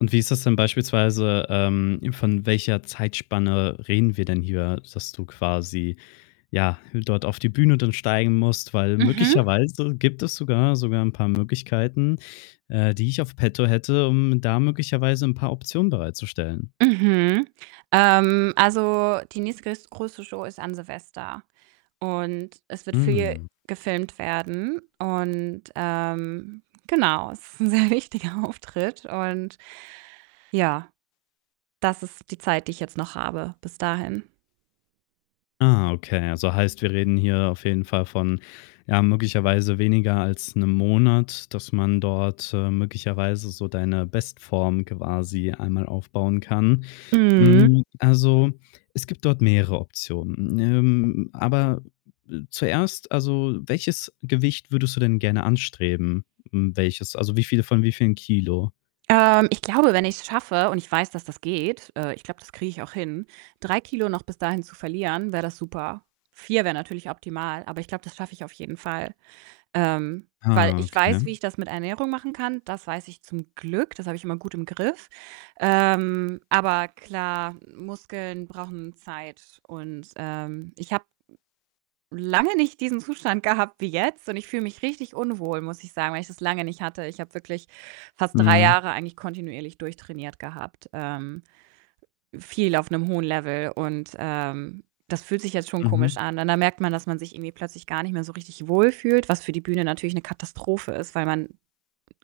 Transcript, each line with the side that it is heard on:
left: Und wie ist das denn beispielsweise, ähm von welcher Zeitspanne reden wir denn hier, dass du quasi, ja, dort auf die Bühne dann steigen musst? Weil,
right: Mhm.
left: möglicherweise gibt es sogar sogar 'n paar Möglichkeiten, äh, die ich auf petto hätte, um da möglicherweise 'n paar Optionen bereitzustellen.
right: Mhm. Ähm, also, die nächste größt größere Show ist an Silvester und es wird viel
left: Mhm.
right: gefilmt werden und, ähm, genau, es ist 'n sehr wichtiger Auftritt und, ja, das ist die Zeit, die ich jetzt noch habe, bis dahin.
left: Ah, okay. Also, heißt, wir reden hier auf jeden Fall von, ja, möglicherweise weniger als 'nem Monat, dass man dort, äh, möglicherweise so deine Bestform quasi einmal aufbauen kann.
right: Mhm.
left: Hm, also, es gibt dort mehrere Optionen. Ähm, aber, äh, zuerst also, welches Gewicht würdest du denn gerne anstreben? M welches, also, wie viele von wie vielen Kilo?
right: Ähm, ich glaube, wenn ich's schaffe, und ich weiß, dass das geht äh, ich glaube, das kriege ich auch hin, 3 Kilo noch bis dahin zu verlieren, wäre das super. 4 wäre natürlich optimal, aber ich glaube, das schaffe ich auf jeden Fall. Ähm, weil
left: Ah,
right: ich weiß, wie
left: Okay.
right: ich das mit Ernährung machen kann, das weiß ich zum Glück, das habe ich immer gut im Griff. Ähm, aber klar, Muskeln brauchen Zeit und, ähm, ich habe, hm, lange nicht diesen Zustand gehabt wie jetzt und ich fühle mich richtig unwohl, muss ich sagen, weil ich das lange nicht hatte. Ich habe wirklich fast 3
left: Mhm.
right: Jahre eigentlich kontinuierlich durchtrainiert gehabt, ähm, viel auf 'nem hohen Level und, ähm, das fühlt sich jetzt schon komisch
left: Mhm.
right: an und dann merkt man, dass man sich irgendwie plötzlich gar nicht mehr so richtig wohl fühlt, was für die Bühne natürlich 'ne Katastrophe ist, weil man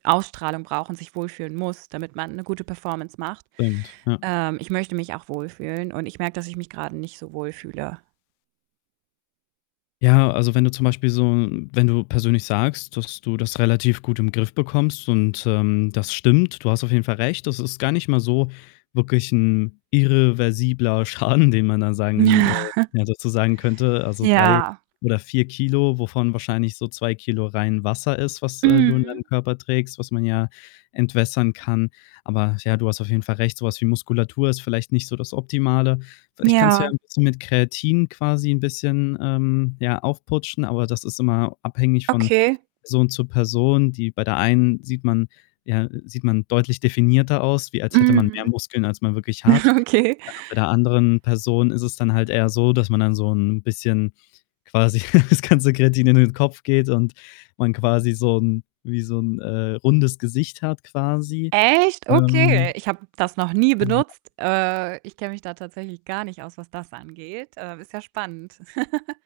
right: Ausstrahlung braucht und sich wohlfühlen muss, damit man 'ne gute Performance macht.
left: Stimmt, ja.
right: Ähm, ich möchte mich auch wohlfühlen und ich merke, dass ich mich grade nicht so wohl fühle.
left: Ja, also, wenn du zum Beispiel so wenn du persönlich sagst, dass du das relativ gut im Griff bekommst und, ähm, das stimmt, du hast auf jeden Fall recht, das ist gar nicht mal so wirklich 'n irreversibler Schaden, den man da sagen äh, ja dazu sagen könnte. Also, 3
right: Ja.
left: oder 4 Kilo, wovon wahrscheinlich so 2 Kilo rein Wasser ist, was, äh, du in
right: Mhm.
left: deinem Körper trägst, was man ja entwässern kann. Aber, ja, du hast auf jeden Fall recht, so was wie Muskulatur ist vielleicht nicht so das Optimale. Vielleicht kannst du ja
right: Ja.
left: 'n bisschen mit Kreatin quasi 'n bisschen, ähm, ja, aufputschen, aber das ist immer abhängig von
right: Okay.
left: Person zu Person, die bei der einen sieht man ja, sieht man deutlich definierter aus, wie als hätte man mehr
right: Mhm.
left: Muskeln, als man wirklich hat.,
right: Okay.
left: [unintelligible] bei der anderen Person ist es dann halt eher so, dass man dann so 'n bisschen quasi das ganze Kreatin in den Kopf geht und man quasi so 'n wie so 'n, äh, rundes Gesicht hat quasi.
right: Echt? Okay,
left: Ähm
right: ich habe das noch nie
left: Hm
right: benutzt. Äh, ich kenne mich da tatsächlich gar nicht aus, was das angeht. Äh, ist ja spannend.